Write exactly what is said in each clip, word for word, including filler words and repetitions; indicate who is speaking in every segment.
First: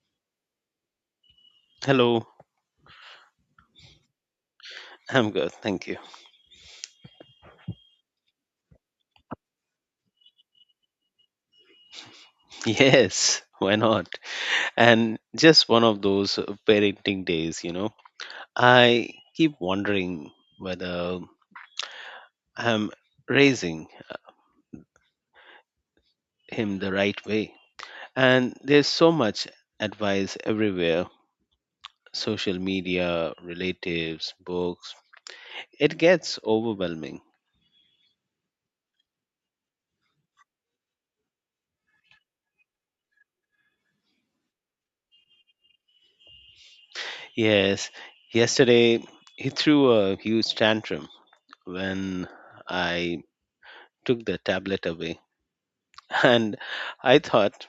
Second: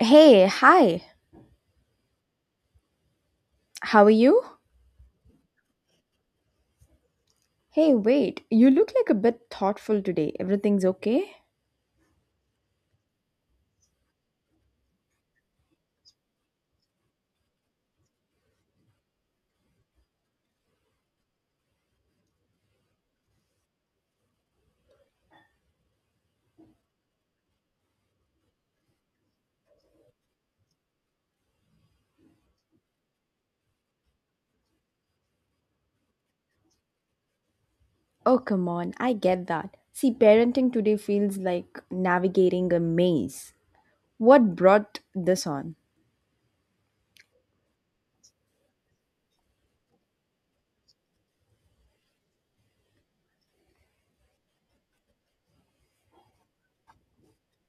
Speaker 1: Hey, hi.
Speaker 2: Hello,
Speaker 1: How are you?
Speaker 2: I'm good, thank you.
Speaker 1: Hey, wait. You look like a bit thoughtful today. Everything's okay?
Speaker 2: Yes, why not? And just one of those uh, parenting days, you know. I keep wondering whether I'm raising him the right way. And there's so much advice everywhere: social media, relatives, books. It gets overwhelming.
Speaker 1: Oh, come on. I get that. See, parenting today feels like navigating a maze. What brought this on?
Speaker 2: Yes, yesterday he threw a huge tantrum when I took the tablet away. And I thought,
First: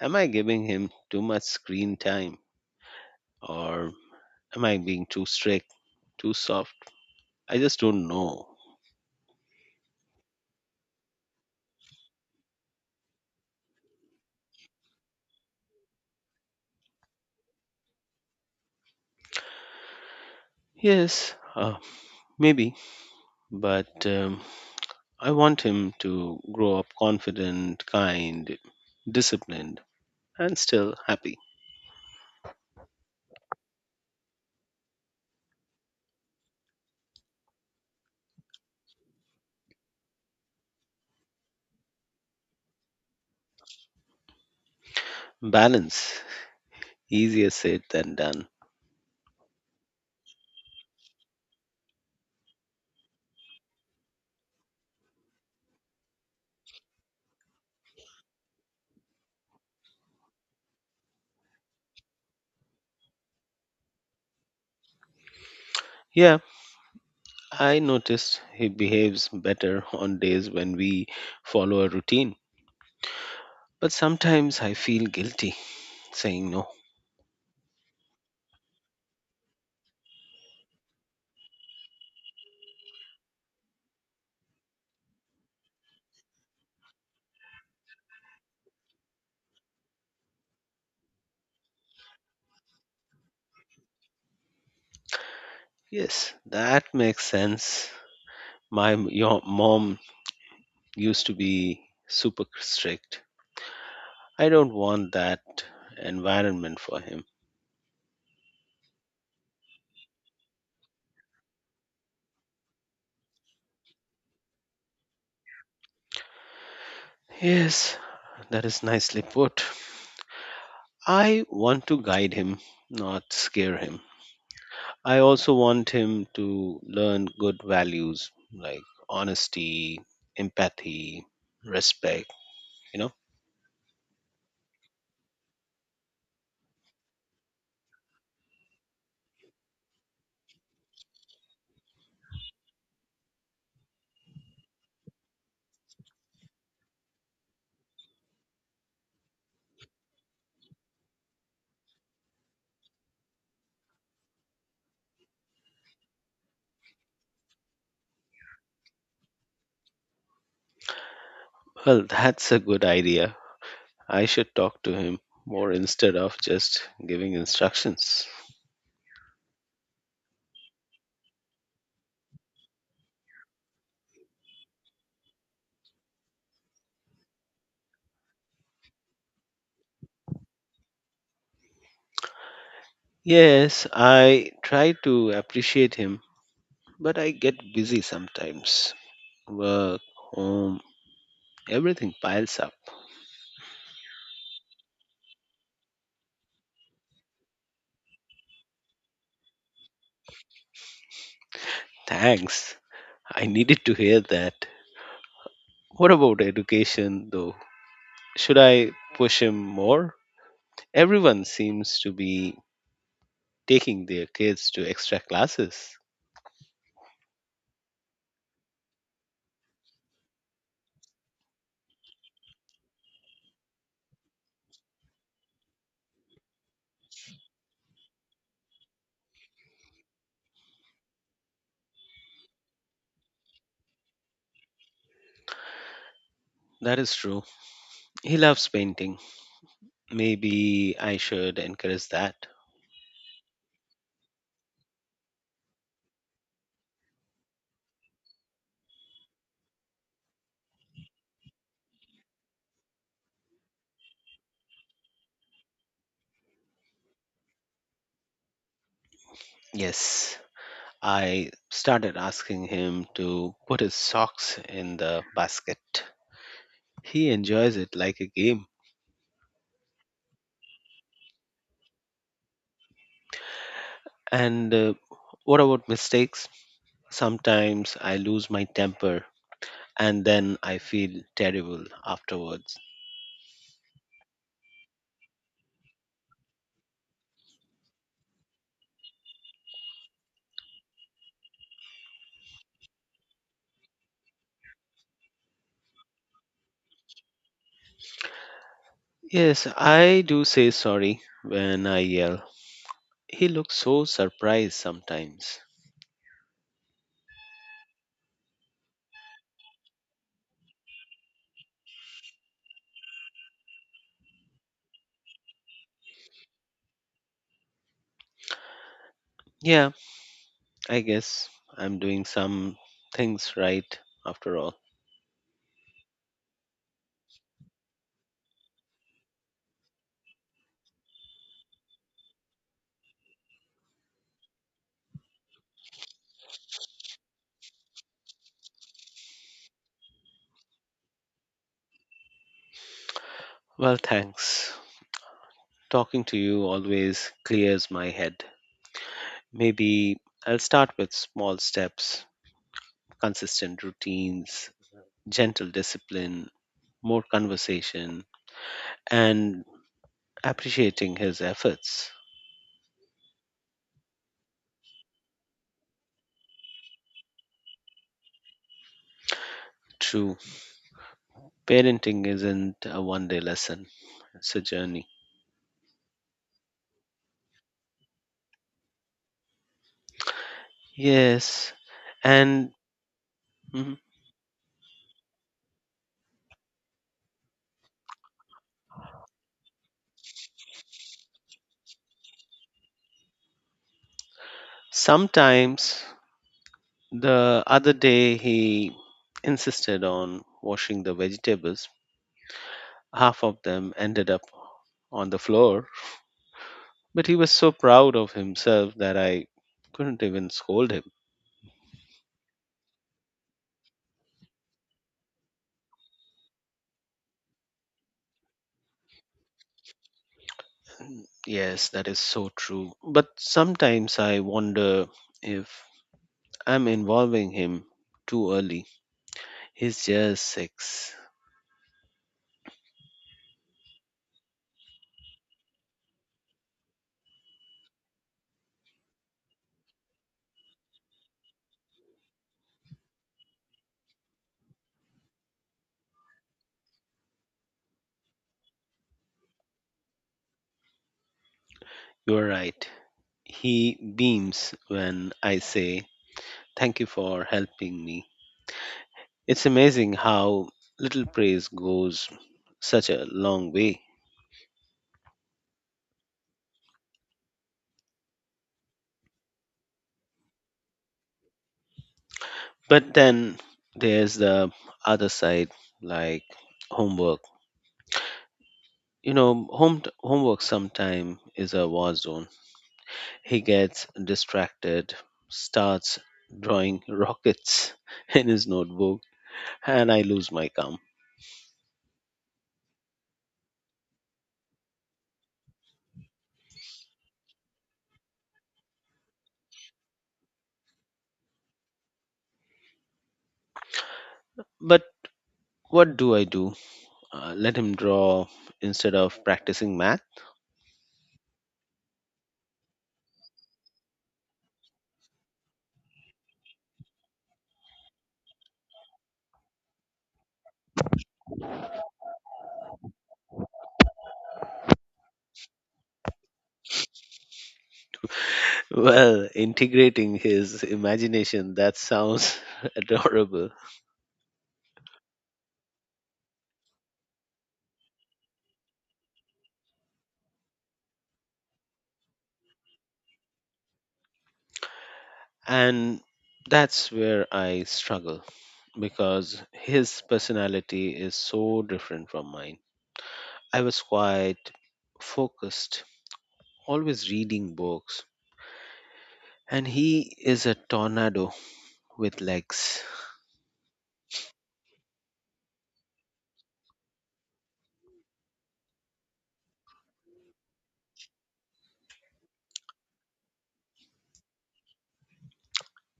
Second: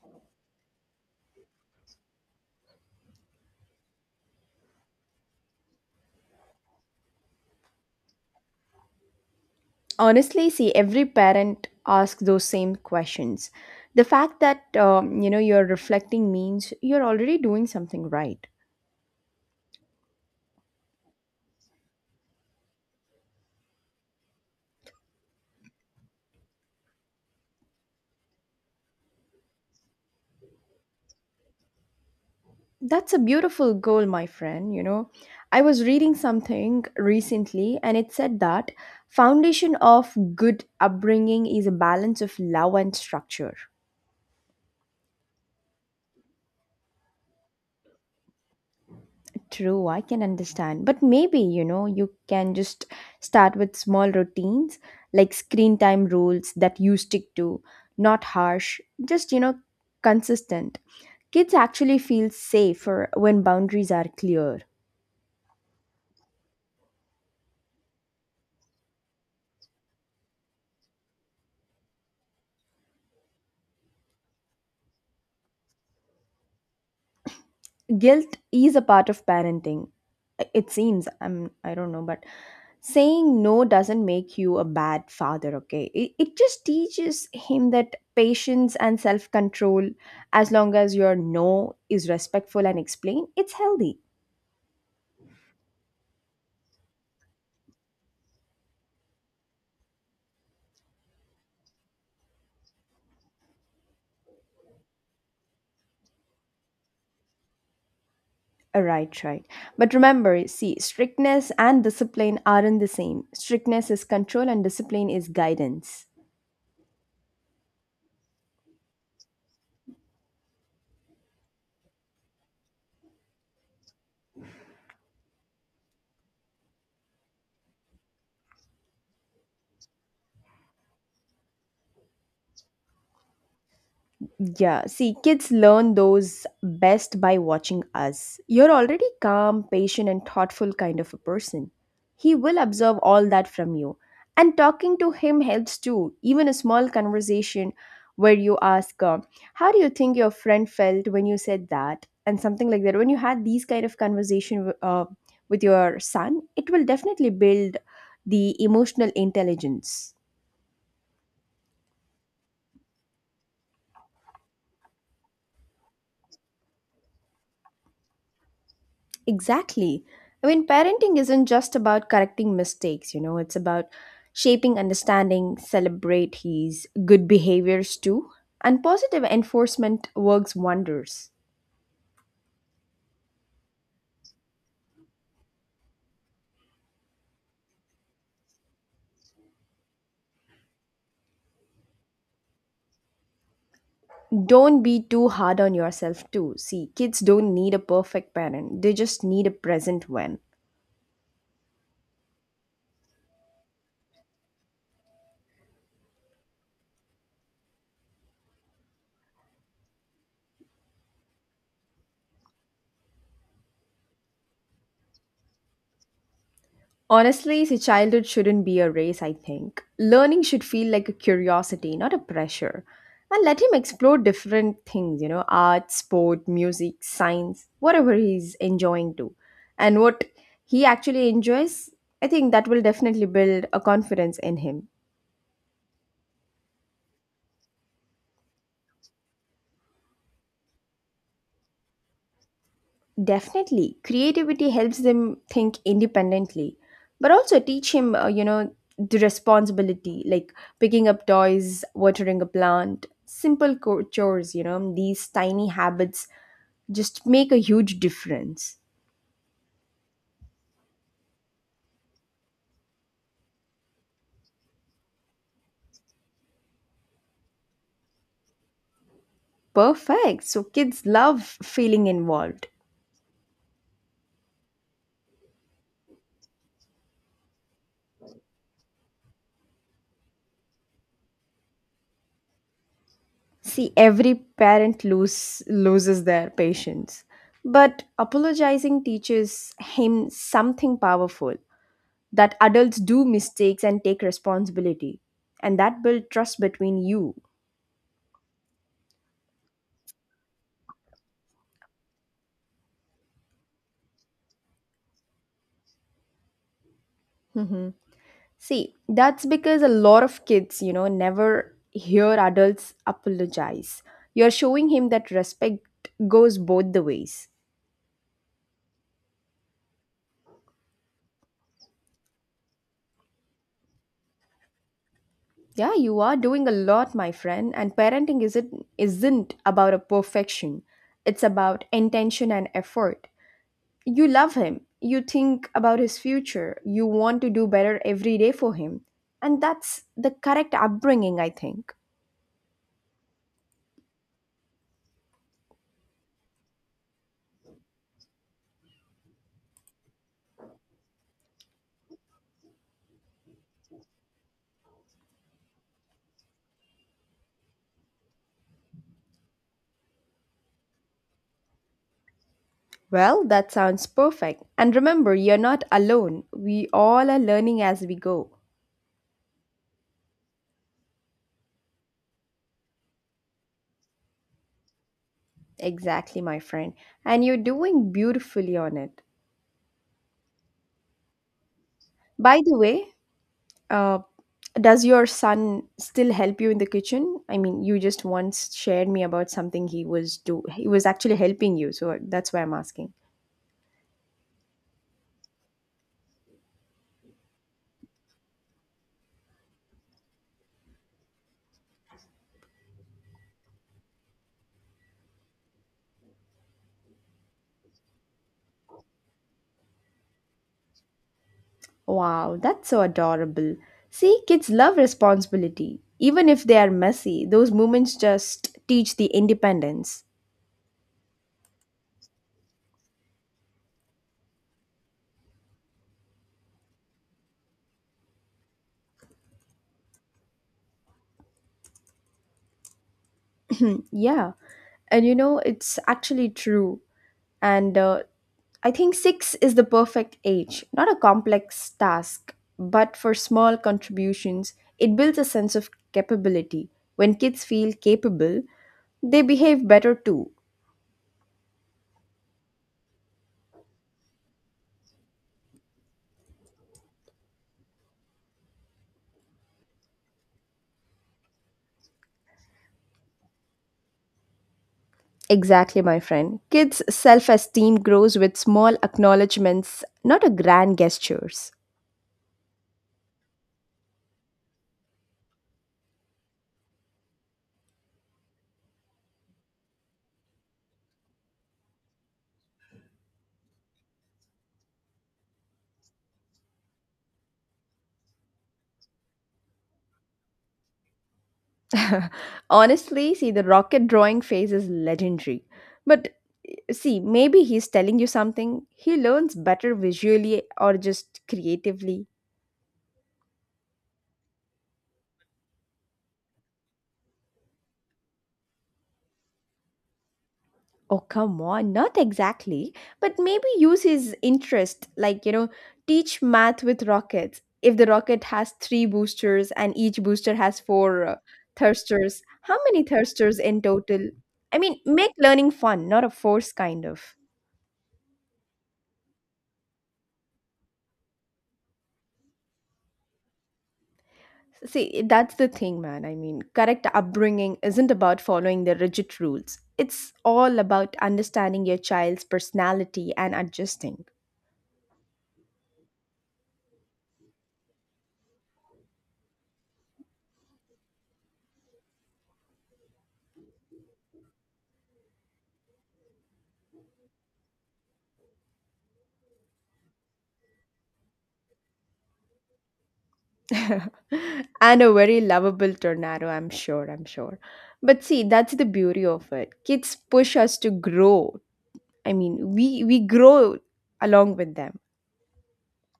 Speaker 2: "Am I giving him too much screen time, or am I being too strict, too soft? I just don't know."
Speaker 1: Honestly, see, every parent asks those same questions. The fact that um, you know you're reflecting means you're already doing something right.
Speaker 2: Yes, uh, maybe, but um, I want him to grow up confident, kind, disciplined, and still happy.
Speaker 1: That's a beautiful goal, my friend. You know, I was reading something recently and it said that foundation of good upbringing is a balance of love and structure.
Speaker 2: Balance, easier said than done.
Speaker 1: True, I can understand. But maybe, you know, you can just start with small routines like screen time rules that you stick to, not harsh, just, you know, consistent. Kids actually feel safer when boundaries are clear.
Speaker 2: Yeah, I noticed he behaves better on days when we follow a routine, but sometimes I feel guilty saying no.
Speaker 1: Guilt is a part of parenting. It seems i'm I don't know, but saying no doesn't make you a bad father. Okay, it, it just teaches him that patience and self-control. As long as your no is respectful and explained, it's healthy.
Speaker 2: Yes, that makes sense. My m- yo- mom used to be super strict. I don't want that environment for him.
Speaker 1: Uh, right right but remember, see, strictness and discipline aren't the same. Strictness is control and discipline is guidance.
Speaker 2: Yes, that is nicely put. I want to guide him, not scare him. I also want him to learn good values like honesty, empathy, respect, you know.
Speaker 1: Yeah, see, kids learn those best by watching us. You're already calm, patient, and thoughtful kind of a person. He will observe all that from you. And talking to him helps too. Even a small conversation where you ask, uh, How do you think your friend felt when you said that? And something like that. When you had these kind of conversation uh, with your son, it will definitely build the emotional intelligence.
Speaker 2: Well, that's a good idea. I should talk to him more instead of just giving instructions.
Speaker 1: Exactly. I mean, parenting isn't just about correcting mistakes, you know, it's about shaping understanding, celebrate his good behaviors too. And positive enforcement works wonders.
Speaker 2: Yes, I try to appreciate him, but I get busy sometimes. Work, home, everything piles up.
Speaker 1: Don't be too hard on yourself too. See, kids don't need a perfect parent, they just need a present one.
Speaker 2: Thanks. I needed to hear that. What about education, though? Should I push him more? Everyone seems to be taking their kids to extra classes.
Speaker 1: Honestly, see, childhood shouldn't be a race, I think. Learning should feel like a curiosity, not a pressure. And let him explore different things, you know, art, sport, music, science, whatever he's enjoying to. And what he actually enjoys, I think that will definitely build a confidence in him.
Speaker 2: That is true. He loves painting. Maybe I should encourage that.
Speaker 1: Definitely, creativity helps them think independently, but also teach him, uh, you know, the responsibility like picking up toys, watering a plant, simple co- chores, you know, these tiny habits just make a huge difference.
Speaker 2: Yes. I started asking him to put his socks in the basket. He enjoys it like a game.
Speaker 1: Perfect. So kids love feeling involved.
Speaker 2: And uh, what about mistakes? Sometimes I lose my temper and then I feel terrible afterwards.
Speaker 1: See, every parent lose, loses their patience, but apologizing teaches him something powerful, that adults do mistakes and take responsibility, and that build trust between you.
Speaker 2: Yes, I do say sorry when I yell. He looks so surprised sometimes.
Speaker 1: See, that's because a lot of kids, you know, never hear adults apologize. You're showing him that respect goes both the ways.
Speaker 2: Yeah, I guess I'm doing some things right after all.
Speaker 1: Yeah, you are doing a lot, my friend. And parenting isn't isn't about a perfection, it's about intention and effort. You love him. You think about his future. You want to do better every day for him. And that's the correct upbringing, I think.
Speaker 2: Well, thanks. Talking to you always clears my head. Maybe I'll start with small steps, consistent routines, gentle discipline, more conversation, and appreciating his efforts.
Speaker 1: Well, that sounds perfect. And remember, you're not alone. We all are learning as we go.
Speaker 2: True, parenting isn't a one day lesson, it's a journey.
Speaker 1: Exactly, my friend. And you're doing beautifully on it.
Speaker 2: Yes.
Speaker 1: By
Speaker 2: And,
Speaker 1: the way,
Speaker 2: mhm,
Speaker 1: uh, does your son still help you in the kitchen? I mean, you just once shared me about something he was do he was actually helping you, so that's why I'm asking.
Speaker 2: sometimes the other day he insisted on washing the vegetables, half of them ended up on the floor. But he was so proud of himself that I couldn't even scold him.
Speaker 1: Wow, that's so adorable. See, kids love responsibility. Even if they are messy, those moments just teach the independence.
Speaker 2: Yes, that is so true. But sometimes I wonder if I'm involving him too early. He's just six.
Speaker 1: Yeah. And you know, it's actually true. And uh, I think six is the perfect age, not a complex task, but for small contributions, it builds a sense of capability. When kids feel capable, they behave better too.
Speaker 2: You're right. He beams when I say, "Thank you for helping me." It's amazing how little praise goes such a long way.
Speaker 1: Exactly, my friend. Kids' self esteem grows with small acknowledgements, not a grand gestures.
Speaker 2: But then there's the other side, like homework. you know home homework sometime is a war zone. He gets distracted, starts drawing rockets in his notebook, and I lose my calm.
Speaker 1: Honestly, see, the rocket drawing phase is legendary. But see, maybe he's telling you something. He learns better visually or just creatively.
Speaker 2: But what do I do, uh, let him draw instead of practicing math?
Speaker 1: Oh, come on, not exactly, but maybe use his interest, like, you know, teach math with rockets. If the rocket has three boosters and each booster has four uh, thrusters, how many thrusters in total? I mean, make learning fun, not a force kind of.
Speaker 2: Well, integrating his imagination, that sounds adorable.
Speaker 1: See, that's the thing, man. I mean, correct upbringing isn't about following the rigid rules, it's all about understanding your child's personality and adjusting.
Speaker 2: And that's where I struggle, because his personality is so different from mine. I was quite focused, always reading books, and he is a tornado with legs.
Speaker 1: And a very lovable tornado, I'm sure, I'm sure. But see, that's the beauty of it. Kids push us to grow. I mean, we we grow along with them.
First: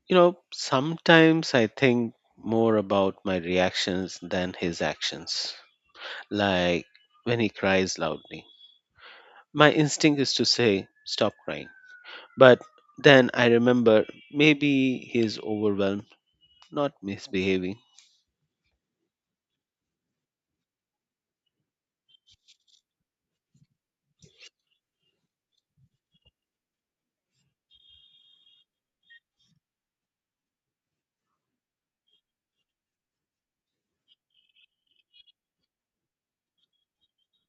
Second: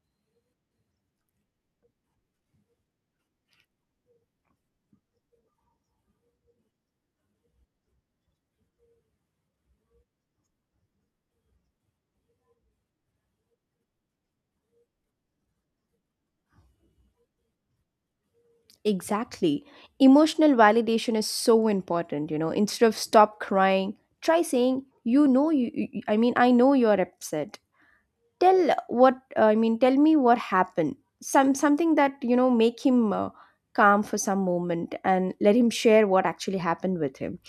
Speaker 2: You know, sometimes I think more about my reactions than his actions, like when he cries loudly. My instinct is to say, "Stop crying." But then I remember, maybe he is overwhelmed, not misbehaving.
Speaker 1: Exactly. Emotional validation is so important, you know. Instead of stop crying, try saying, "You know you, you I mean, I know you're upset. Tell what uh, I mean, tell me what happened." Some something that, you know, make him uh, calm for some moment and let him share what actually happened with him.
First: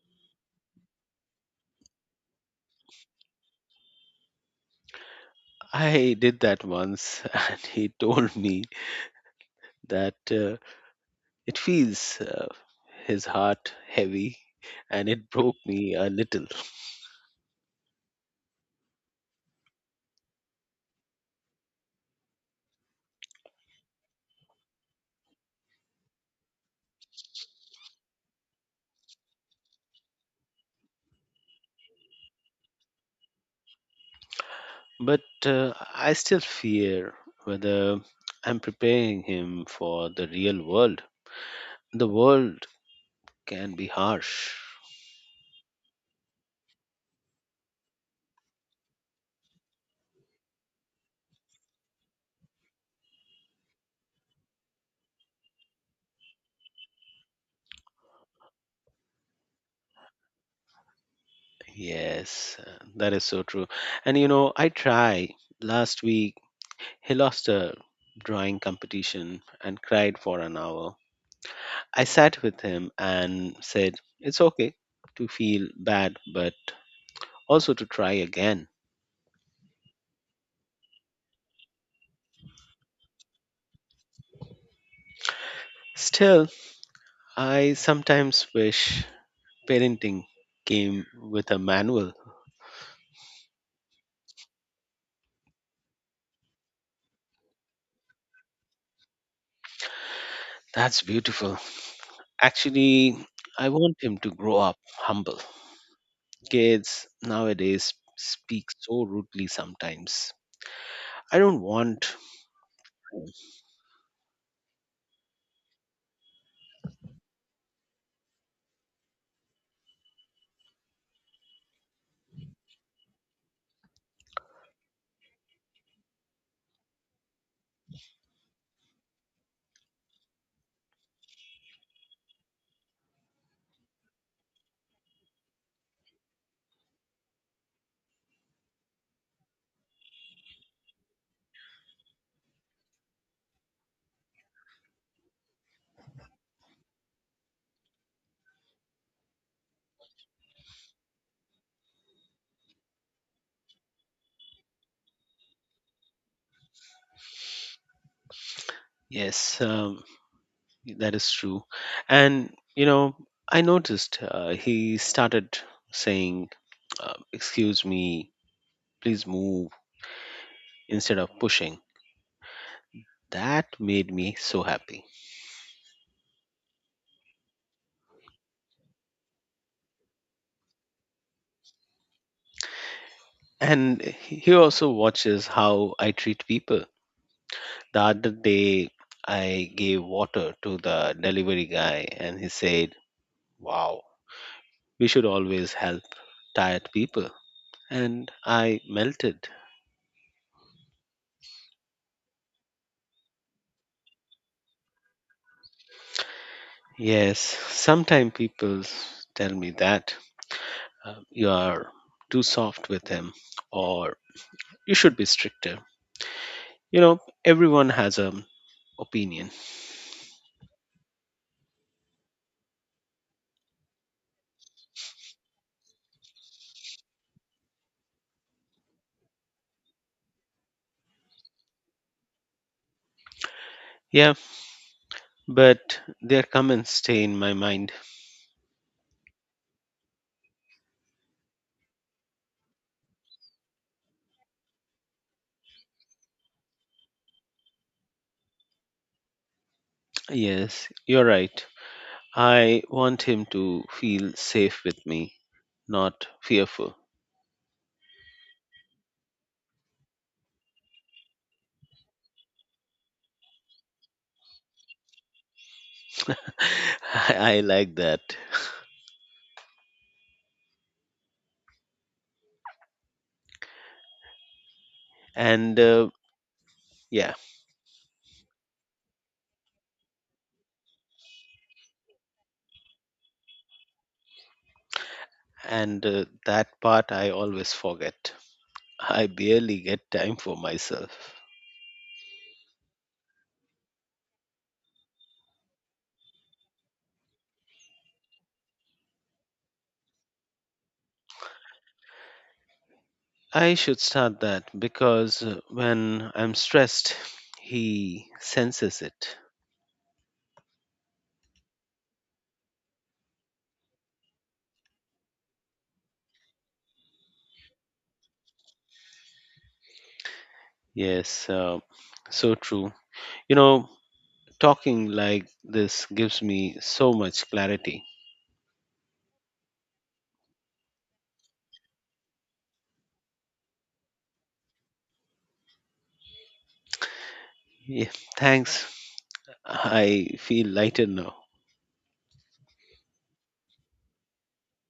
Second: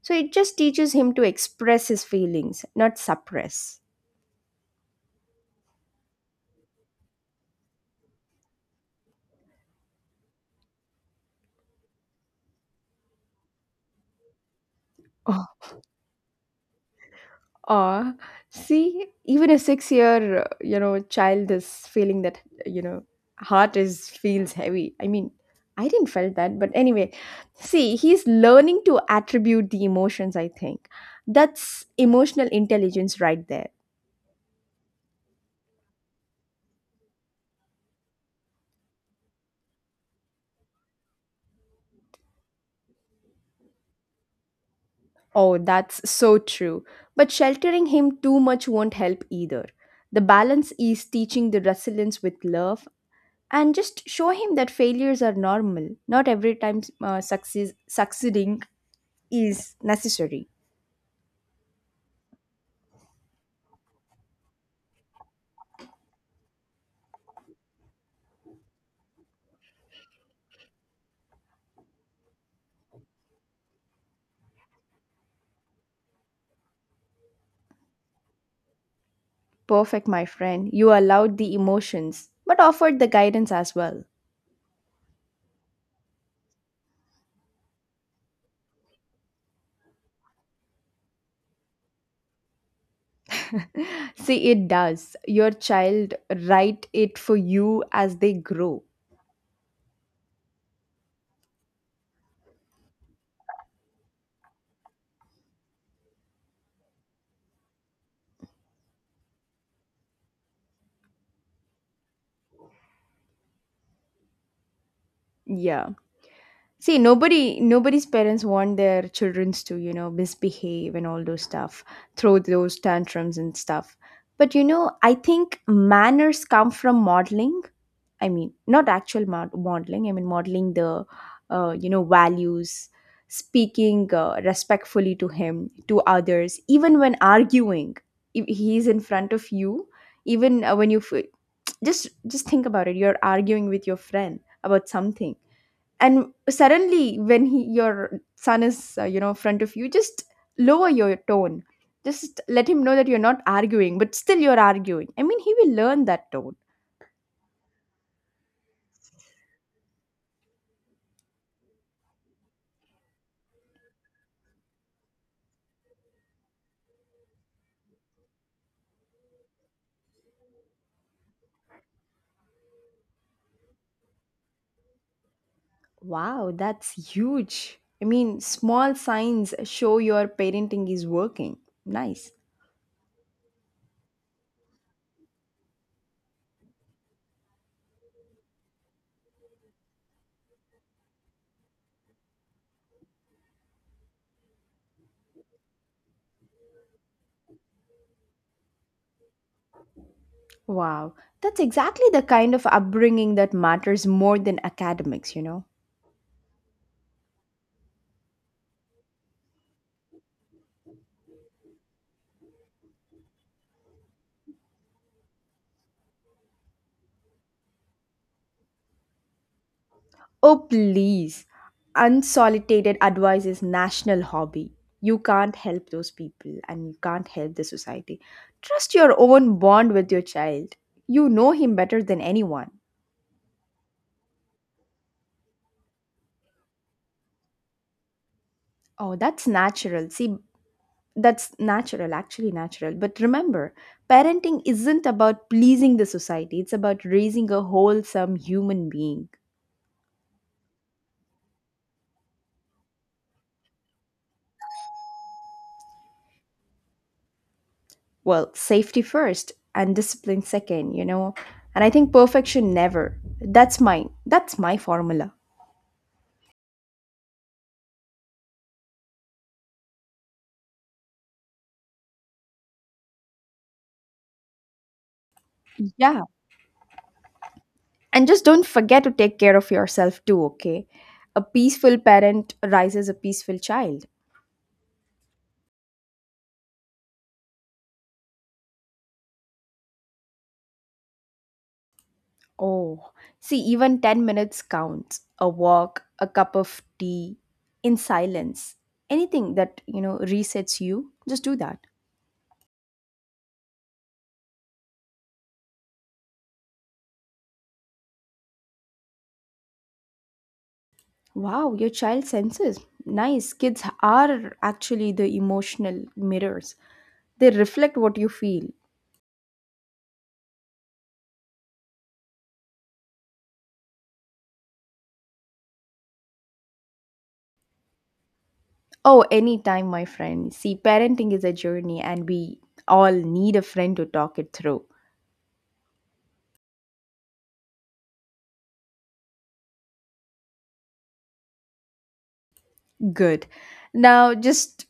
Speaker 1: So it just teaches him to express his feelings, not suppress.
Speaker 2: I did that once, and he told me that. Uh, It feels, uh, his heart heavy, and it broke me a little.
Speaker 1: Oh, aw. See, even a six-year, uh, you know, child is feeling that, you know, heart is feels heavy. I mean, I didn't felt that, but anyway, see, he's learning to attribute the emotions. I think that's emotional intelligence right there.
Speaker 2: But uh, I still fear whether I'm preparing him for the real world. The world can be harsh.
Speaker 1: Oh, that's so true. But sheltering him too much won't help either. The balance is teaching the resilience with love and just show him that failures are normal, not every time uh, success, succeeding is necessary.
Speaker 2: Yes, uh, that is so true. And you know, I try. Last week, he lost a drawing competition and cried for an hour. I sat with him and said, "It's okay to feel bad, but also to try again."
Speaker 1: Perfect, my friend. You allowed the emotions but offered the guidance as well.
Speaker 2: Still, I sometimes wish parenting came with a manual.
Speaker 1: See, it does. Your child write it for you as they grow.
Speaker 2: That's beautiful. Actually, I want him to grow up humble. Kids nowadays speak so rudely sometimes. I don't want.
Speaker 1: Yeah, see, nobody nobody's parents want their childrens to, you know, misbehave and all those stuff, throw those tantrums and stuff. But you know, I think manners come from modeling. I mean, not actual mod- modeling. I mean, modeling the, uh, you know, values, speaking uh, respectfully to him, to others, even when arguing. If he's in front of you, even uh, when you f- just just think about it, you're arguing with your friend about something, and suddenly when he your son is uh, you know, in front of you, just lower your tone. Just let him know that you're not arguing, but still you're arguing. I mean, he will learn that tone.
Speaker 2: Yes, um, that is true. And, you know, I noticed uh, he started saying, uh, "Excuse me, please move," instead of pushing. That made me so happy.
Speaker 1: Wow, that's huge. I mean, small signs show your parenting is working. Nice.
Speaker 2: And he also watches how I treat people. The other day, I gave water to the delivery guy, and he said, "Wow, we should always help tired people." And I melted.
Speaker 1: Wow, that's exactly the kind of upbringing that matters more than academics, you know.
Speaker 2: Yes, sometimes people tell me that, uh, you are too soft with him, or you should be stricter. You know, everyone has an opinion.
Speaker 1: Oh, please. Unsolicited advice is national hobby. You can't help those people and you can't help the society. Trust your own bond with your child. You know him better than anyone.
Speaker 2: Yeah, but their comments stay in my mind.
Speaker 1: Oh, that's natural. See, that's natural, actually natural. But remember, parenting isn't about pleasing the society, it's about raising a wholesome human being.
Speaker 2: Yes, you're right. I want him to feel safe with me, not fearful.
Speaker 1: Well, safety first and discipline second, you know. And I think perfection never. That's my that's my formula.
Speaker 2: I, I like that. And uh,
Speaker 1: Yeah,
Speaker 2: yeah,
Speaker 1: and just don't forget to take care of yourself too, okay? A peaceful parent raises a peaceful child.
Speaker 2: and uh, that part I always forget. I barely get time for myself.
Speaker 1: Oh, see, even ten minutes counts. A walk, a cup of tea, in silence. Anything that, you know, resets you, just do that.
Speaker 2: I should start that, because uh, when I'm stressed, he senses it.
Speaker 1: Wow, your child senses. Nice. Kids are actually the emotional mirrors, they reflect what you feel.
Speaker 2: Yes, uh, so true. You know, talking like this gives me so much clarity.
Speaker 1: Oh, anytime, my friend. See, parenting is a journey, and we all need a friend to talk it through.
Speaker 2: Yeah, thanks. I feel lighter now.
Speaker 1: Good. Now just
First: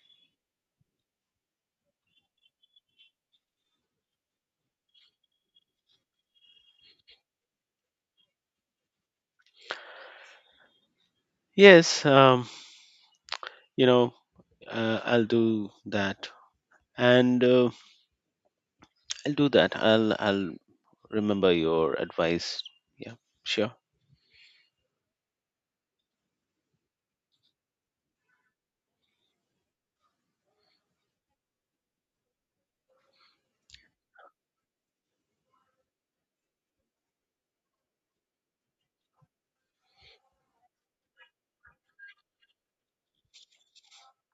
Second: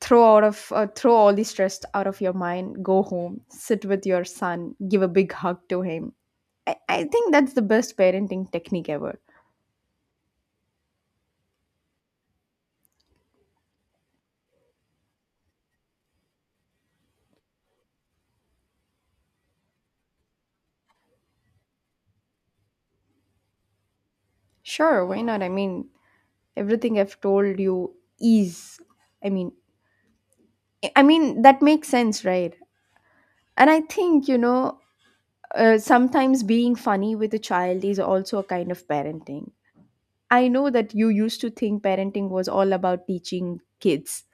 Speaker 1: throw out of uh, throw all the stress out of your mind. Go home, sit with your son, give a big hug to him. I, I think that's the best parenting technique ever.
Speaker 2: Yes, um, you know, uh, I'll do that, and uh, I'll do that. I'll I'll remember your advice. Yeah, sure.
Speaker 1: Sure, why not? I mean, everything I've told you is. I mean, I I mean that makes sense, right? And I think you know uh, sometimes being funny with a child is also a kind of parenting. I know that you used to think parenting was all about teaching kids.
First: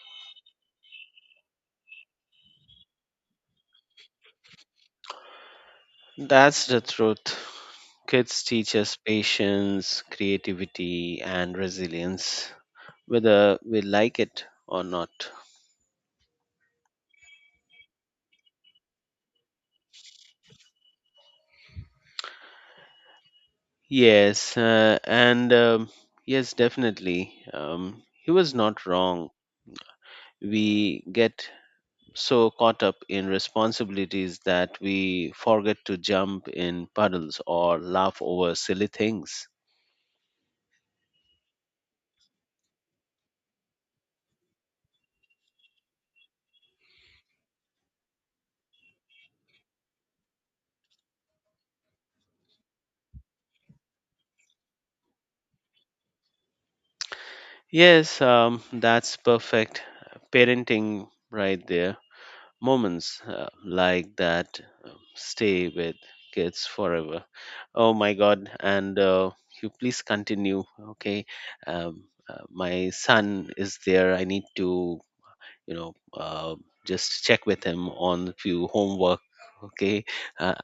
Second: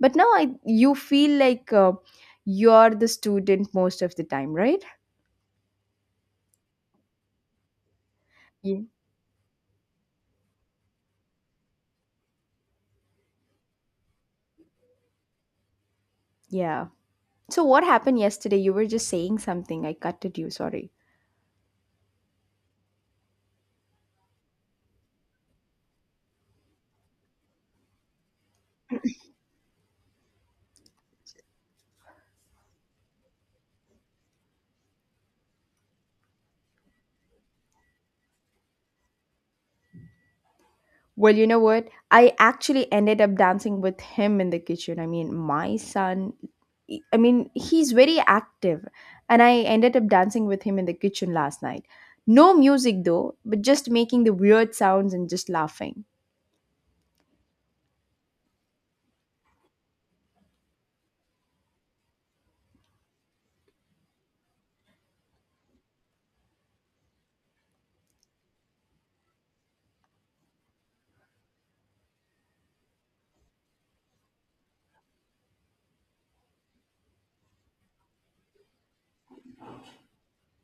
Speaker 1: But now I you feel like uh, you're the student most of the time, right?
Speaker 2: That's the truth. Kids teach
Speaker 1: Ye-
Speaker 2: us patience, creativity, and resilience, whether we like it or not.
Speaker 1: Yeah. So what happened yesterday? You were just saying something. I cutted you. Sorry.
Speaker 2: Yes, uh, and um, yes, definitely. Um, he was not wrong. We get so caught up in responsibilities that we forget to jump in puddles or laugh over silly things.
Speaker 1: Well, you know what? I actually ended up dancing with him in the kitchen. I mean, my son, I mean, he's very active. And I ended up dancing with him in the kitchen last night. No music though, but just making the weird sounds and just laughing.
Speaker 2: Yes, um, that's perfect parenting right there. Moments uh, like that uh, stay with kids forever. Oh my God! And uh, you please continue. Okay, um, uh, my son is there. I need to, you know, uh, just check with him on a few homework. Okay, uh,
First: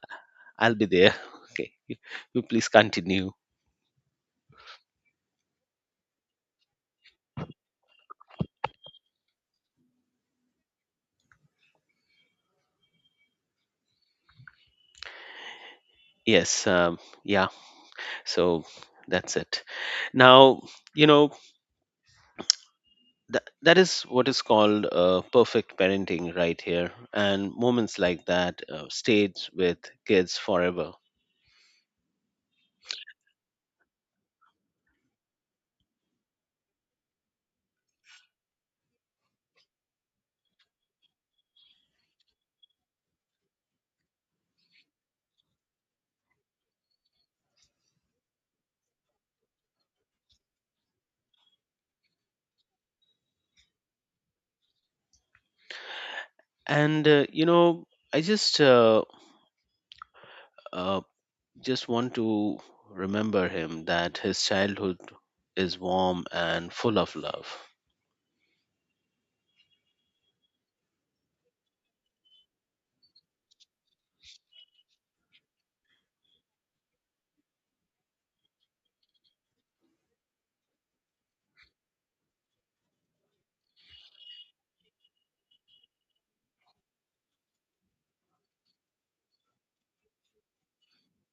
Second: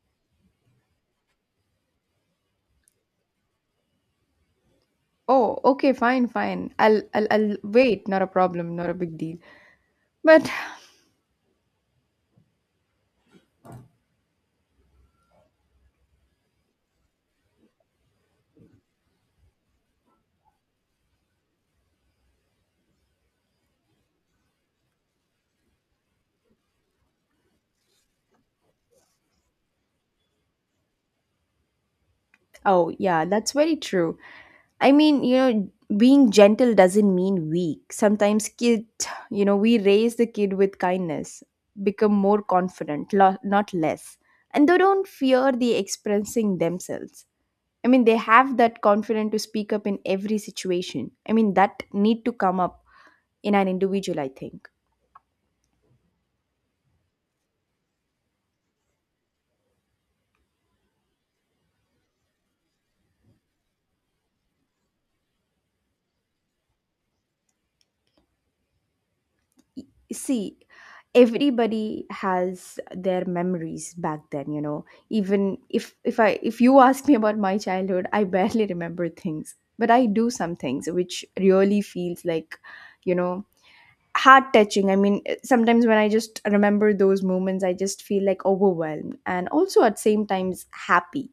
Speaker 2: I'll be there. Okay, you, you please continue.
Speaker 1: Oh, okay, fine, fine. I'll, I'll, I'll wait. Not a problem. Not a big deal. But
Speaker 2: Yes, um, yeah. So that's it. Now you know, th- that is what is called uh, perfect parenting right here, and moments like that uh, stayed with kids forever.
Speaker 1: Oh, yeah, that's very true. I mean, you know, being gentle doesn't mean weak. Sometimes kid, you know, we raise the kid with kindness, become more confident, lo- not less. And they don't fear the expressing themselves. I mean, they have that confidence to speak up in every situation. I mean, that need to come up in an individual, I think.
Speaker 2: And uh, you know, I just uh, uh, just want to remember him that his childhood is warm and full of love.
Speaker 1: see everybody has their memories back then. You know even if if i if you ask me about my childhood, I barely remember things, but I do some things which really feels like you know heart touching. I mean, eh, sometimes when I just remember those moments, I just feel like overwhelmed, and also at same times happy.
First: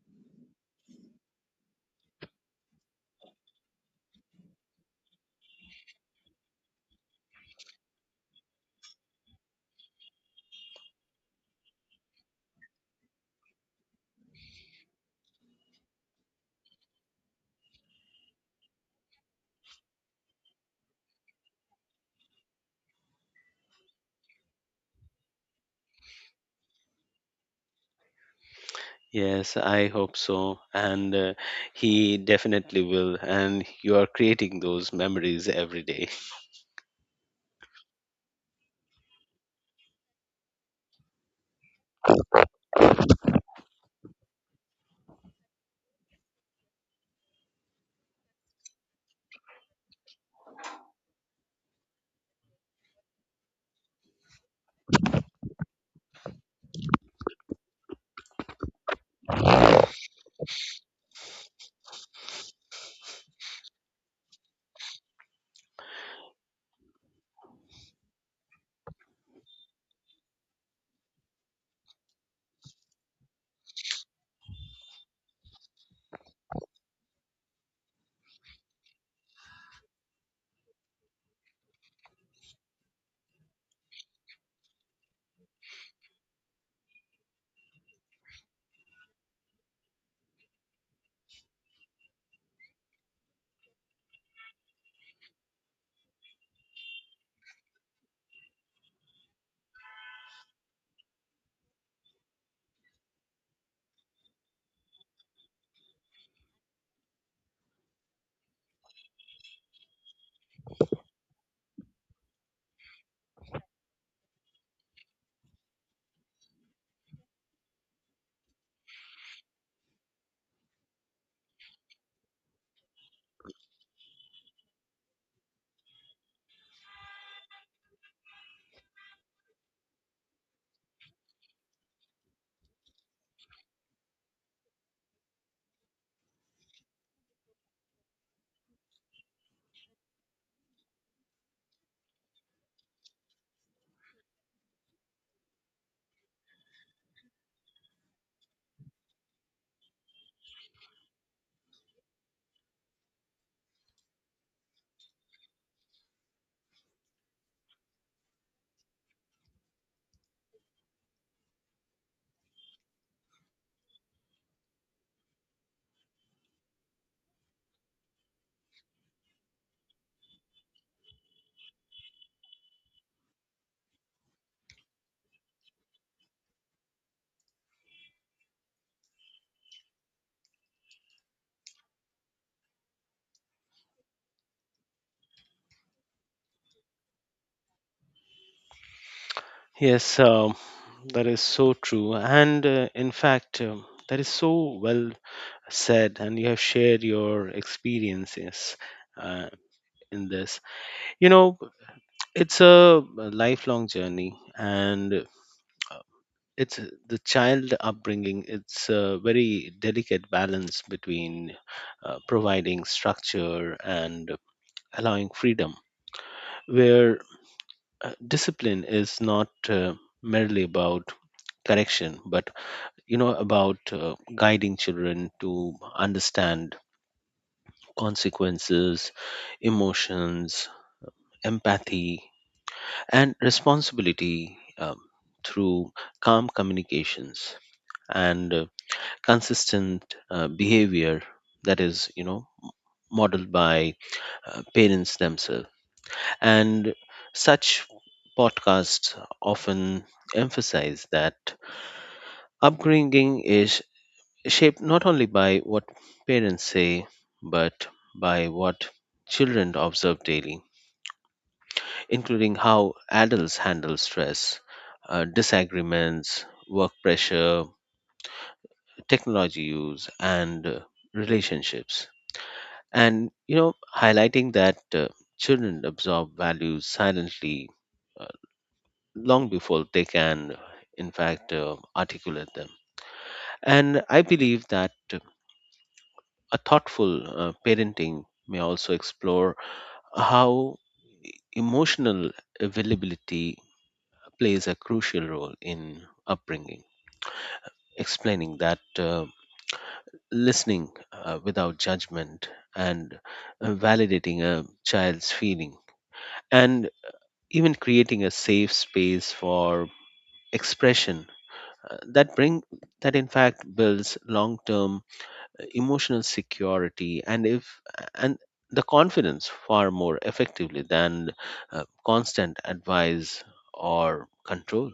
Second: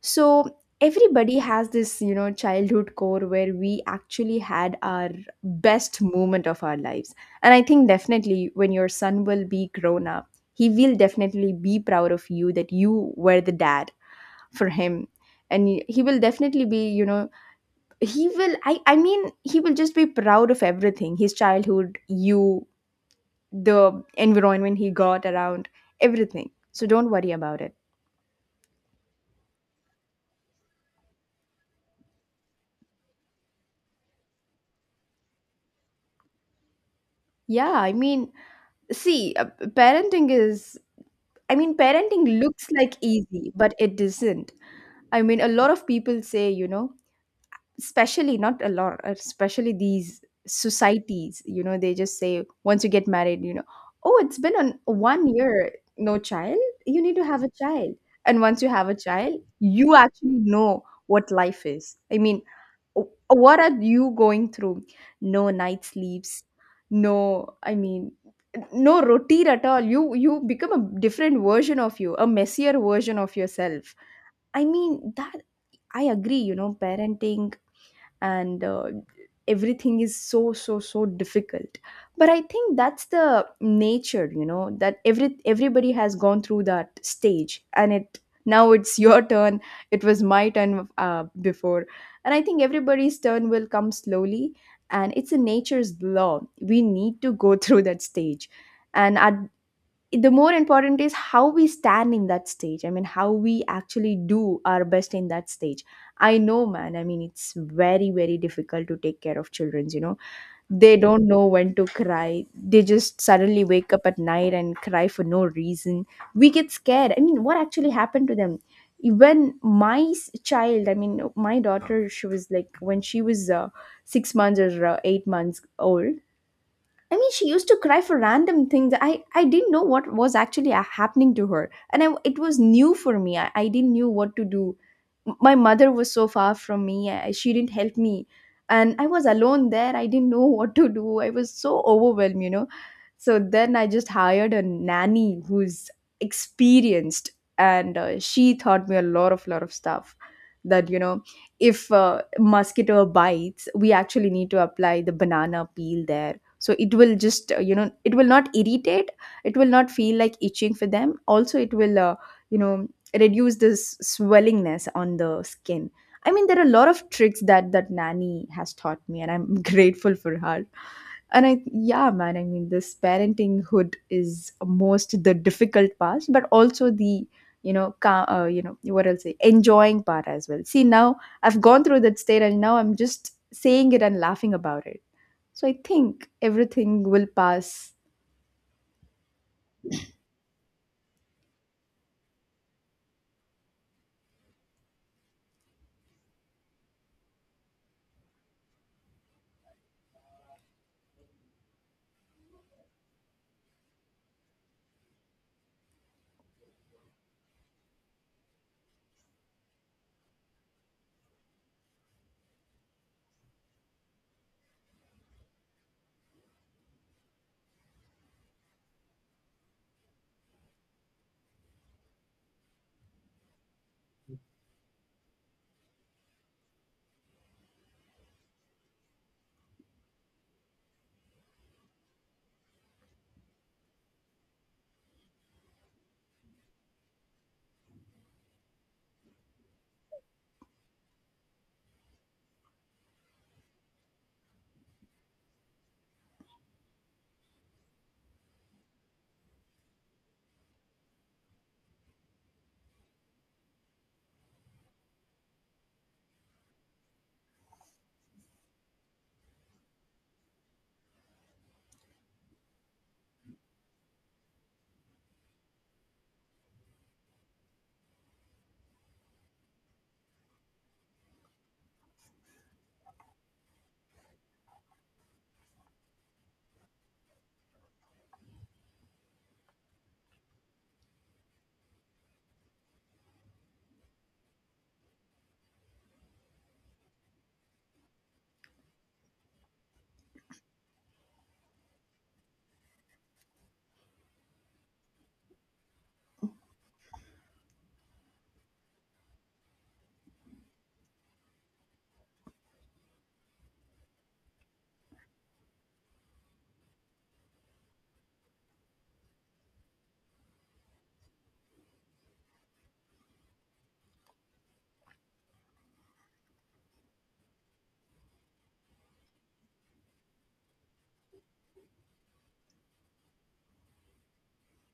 Speaker 1: So everybody has this, you know, childhood core where we actually had our best moment of our lives. And I think definitely when your son will be grown up, he will definitely be proud of you that you were the dad for him. And he he will definitely be, you know, he will, I, I mean, he will just be proud of everything, his childhood, you, the environment he got around, everything. So don't worry about it.
Speaker 2: Yes, I hope so. And uh, he definitely will. And you are creating those memories every day.
Speaker 1: Yeah, I mean, see, uh, parenting is I mean, parenting looks like easy, but it isn't. I mean, a lot of people say, you know, especially not a lot, uh, especially these societies, you know, they just say once you get married, you know, oh, it's been on one year, no child, you need to have a child. And once you have a child, you actually know what life is. I mean, what are you going through? No night sleeps, no i mean no routine at all. You you become a different version of you, a messier version of yourself. I mean that I agree, you know, parenting and uh, everything is so so so difficult. But I think that's the nature, you know, that every everybody has gone through that stage, and it now it's your turn. It was my turn, uh, before. And I think everybody's turn will come slowly, and it's a nature's law. We need to go through that stage. And at the more important is how we stand in that stage. I mean, how we actually do our best in that stage. I know, man. I mean, it's very very difficult to take care of children's, you know. They don't know when to cry. They just suddenly wake up at night and cry for no reason. We get scared. I mean, what actually happened to them? Even my s- child, I mean, my daughter, she was like when she was uh, six months or uh, eight months old. I mean, she used to cry for random things. I, I didn't know what was actually uh, happening to her. And I, it was new for me. I, I didn't knew what to do. M- My mother was so far from me. I, she didn't help me. And I was alone there. I didn't know what to do. I was so overwhelmed, you know. So then I just hired a nanny who's experienced. And uh, she taught me a lot of, lot of stuff that, you know, if a mosquito bites, we actually need to apply the banana peel there. So it will just, uh, you know, it will not irritate. It will not feel like itching for them. Also, it will, uh, you know, reduce this swellingness on the skin. I mean, there are a lot of tricks that that nanny has taught me, and I'm grateful for her. And I, yeah, man, I mean, this parentinghood is most the difficult part, but also the, you know, ca- uh, you know, what I'll say, enjoying part as well. See, now I've gone through that state and now I'm just saying it and laughing about it. So I think everything will pass.
Speaker 2: Yes, um, that is so true. And uh, in fact, um, that is so well said. And you have shared your experiences uh, in this. You know, it's a lifelong journey. And uh, it's, uh, the child upbringing, it's a very delicate balance between uh, providing structure and allowing freedom, where uh, discipline is not uh, merely about correction, but, you know, about uh, guiding children to understand consequences, emotions, empathy, and responsibility, um, through calm communications and uh, consistent uh, behavior that is, you know, modeled by uh, parents themselves. And such podcasts often emphasize that upbringing is shaped not only by what parents say, but by what children observe daily, including how adults handle stress, uh, disagreements, work pressure, technology use, and uh, relationships. And, you know, highlighting that uh, children absorb values silently long before they can, in fact, uh, articulate them. And I believe that a thoughtful uh, parenting may also explore how emotional availability plays a crucial role in upbringing, explaining that uh, listening uh, without judgment, and uh, validating a child's feeling, and even creating a safe space for expression, uh, that bring, that in fact builds long term emotional security, and if and the confidence, far more effectively than uh, constant advice or control.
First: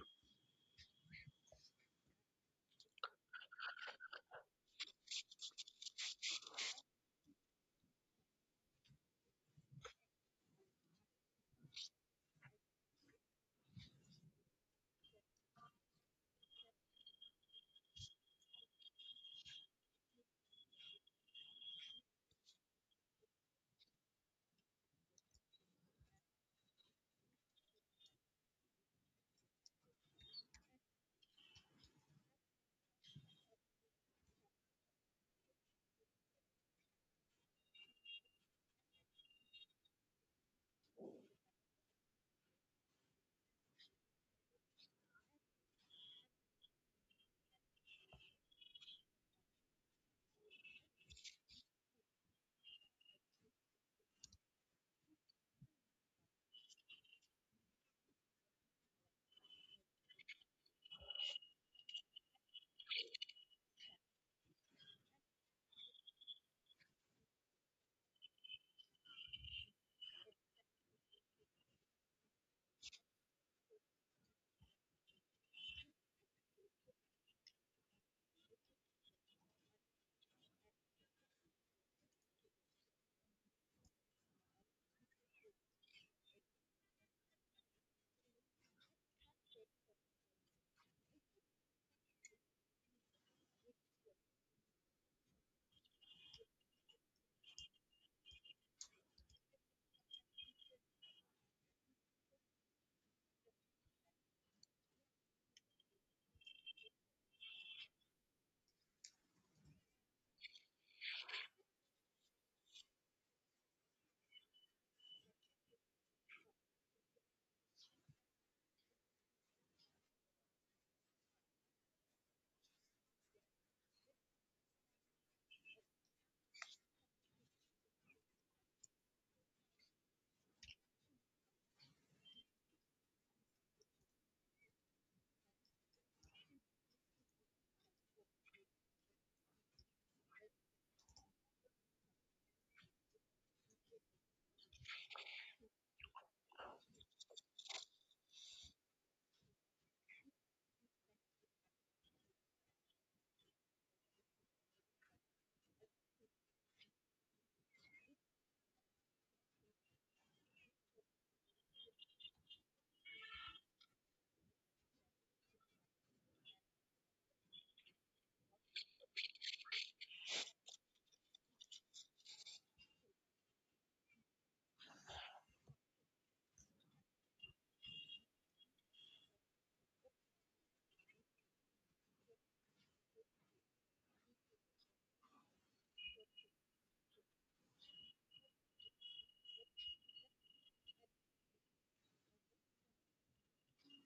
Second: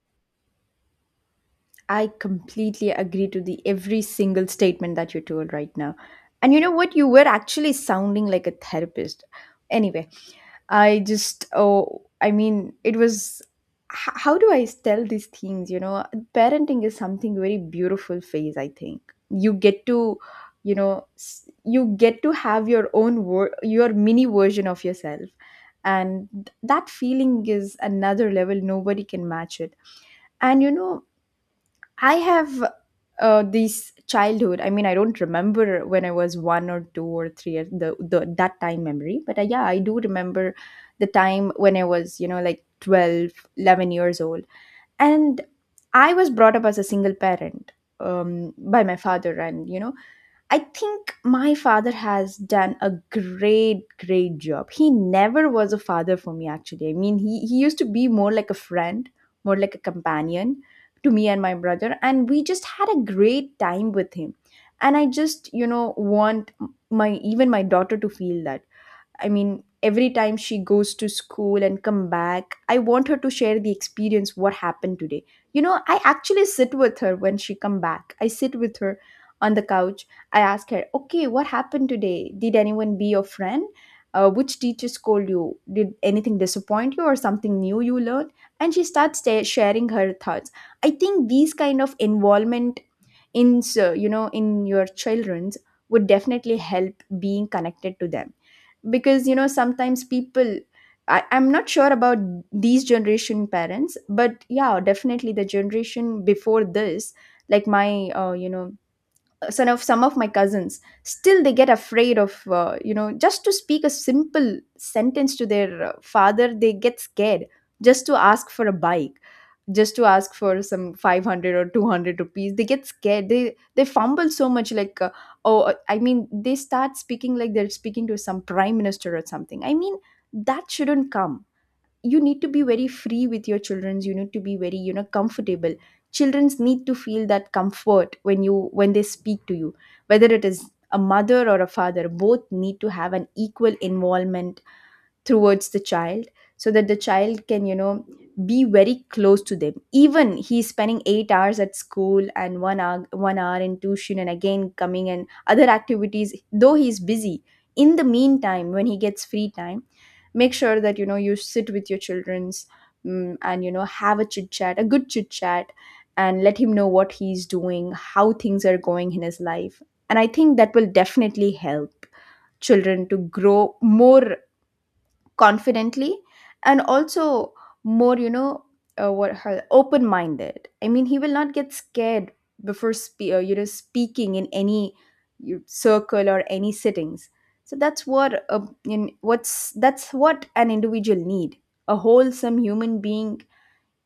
Speaker 1: I completely agree to the every single statement that you told right now. And you know what? You were actually sounding like a therapist. Anyway, I just, oh, I mean, it was. h- How do I tell these things? You know, parenting is something very beautiful phase. I think you get to, you know, s- you get to have your own wor- your mini version of yourself, and th- that feeling is another level. Nobody can match it. And you know, I have uh, this childhood. I mean, I don't remember when I was one or two or three, uh, the, the that time memory. But uh, yeah, I do remember the time when I was, you know, like twelve, eleven years old. And I was brought up as a single parent um, by my father. And, you know, I think my father has done a great, great job. He never was a father for me, actually. I mean, he, he used to be more like a friend, more like a companion to me and my brother. And we just had a great time with him. And I just, you know, want my even my daughter to feel that. I mean, every time she goes to school and come back, I want her to share the experience what happened today. You know, I actually sit with her when she come back. I sit with her on the couch. I ask her, "Okay, what happened today? Did anyone be your friend? Uh, which teacher scold you? Did anything disappoint you or something new you learned?" And she starts ta- sharing her thoughts. I think these kind of involvement in so, you know in your children's would definitely help being connected to them, because, you know, sometimes people, I, I'm not sure about these generation parents, but yeah, definitely the generation before this, like my uh, you know son of some of my cousins, still they get afraid of, uh, you know just to speak a simple sentence to their uh, father, they get scared, just to ask for a bike, just to ask for some five hundred or two hundred rupees. They get scared. They they fumble so much, like, uh, oh, uh, I mean, they start speaking like they're speaking to some prime minister or something. I mean, that shouldn't come. You need to be very free with your childrens. You need to be very, you know, comfortable. Childrens need to feel that comfort when you when they speak to you, whether it is a mother or a father. Both need to have an equal involvement towards the child, so that the child can, you know, be very close to them. Even he's spending eight hours at school and one hour one hour in tuition and again coming, and other activities, though he's busy. In the meantime, when he gets free time, make sure that, you know, you sit with your children's. Mm and, you know, have a chit chat, a good chit chat, and let him know what he's doing, how things are going in his life. And I think that will definitely help children to grow more confidently, and also more, you know uh, what her open minded. I mean, he will not get scared before spe- uh, you know speaking in any you- circle or any settings. So that's what a, in, what's that's what an individual need. A wholesome human being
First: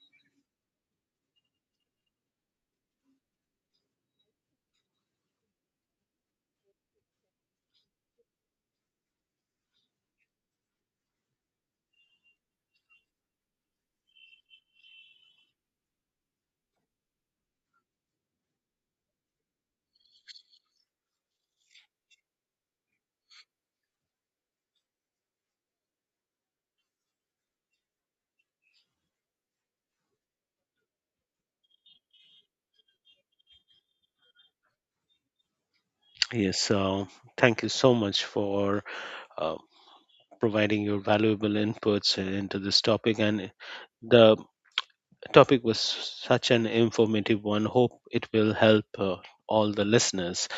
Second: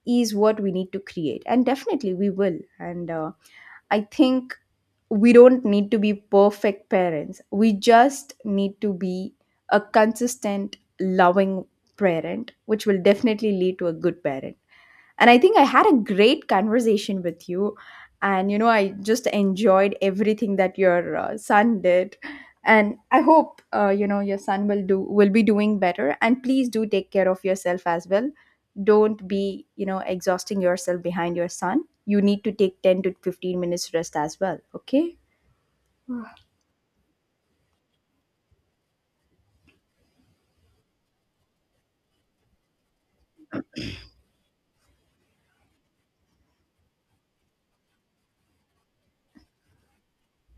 Speaker 1: is what we need to create, and definitely we will. And uh, I think we don't need to be perfect parents. We just need to be a consistent, loving parent, which will definitely lead to a good parent. And I think I had a great conversation with you. And, you know, I just enjoyed everything that your uh, son did. And I hope, uh, you know, your son will do, will be doing better. And please do take care of yourself as well. Don't be, you know, exhausting yourself behind your son. You need to take ten to fifteen minutes rest as well. Okay.
Speaker 2: Yes, so thank you so much for uh, providing your valuable inputs into this topic, and the topic was such an informative one. Hope it will help uh, all the listeners.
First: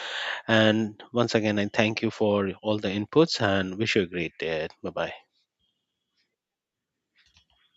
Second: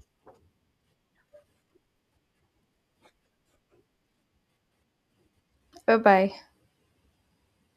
Speaker 2: And once again, I thank you for all the inputs and wish you a great day. Bye bye.
Speaker 1: Bye bye.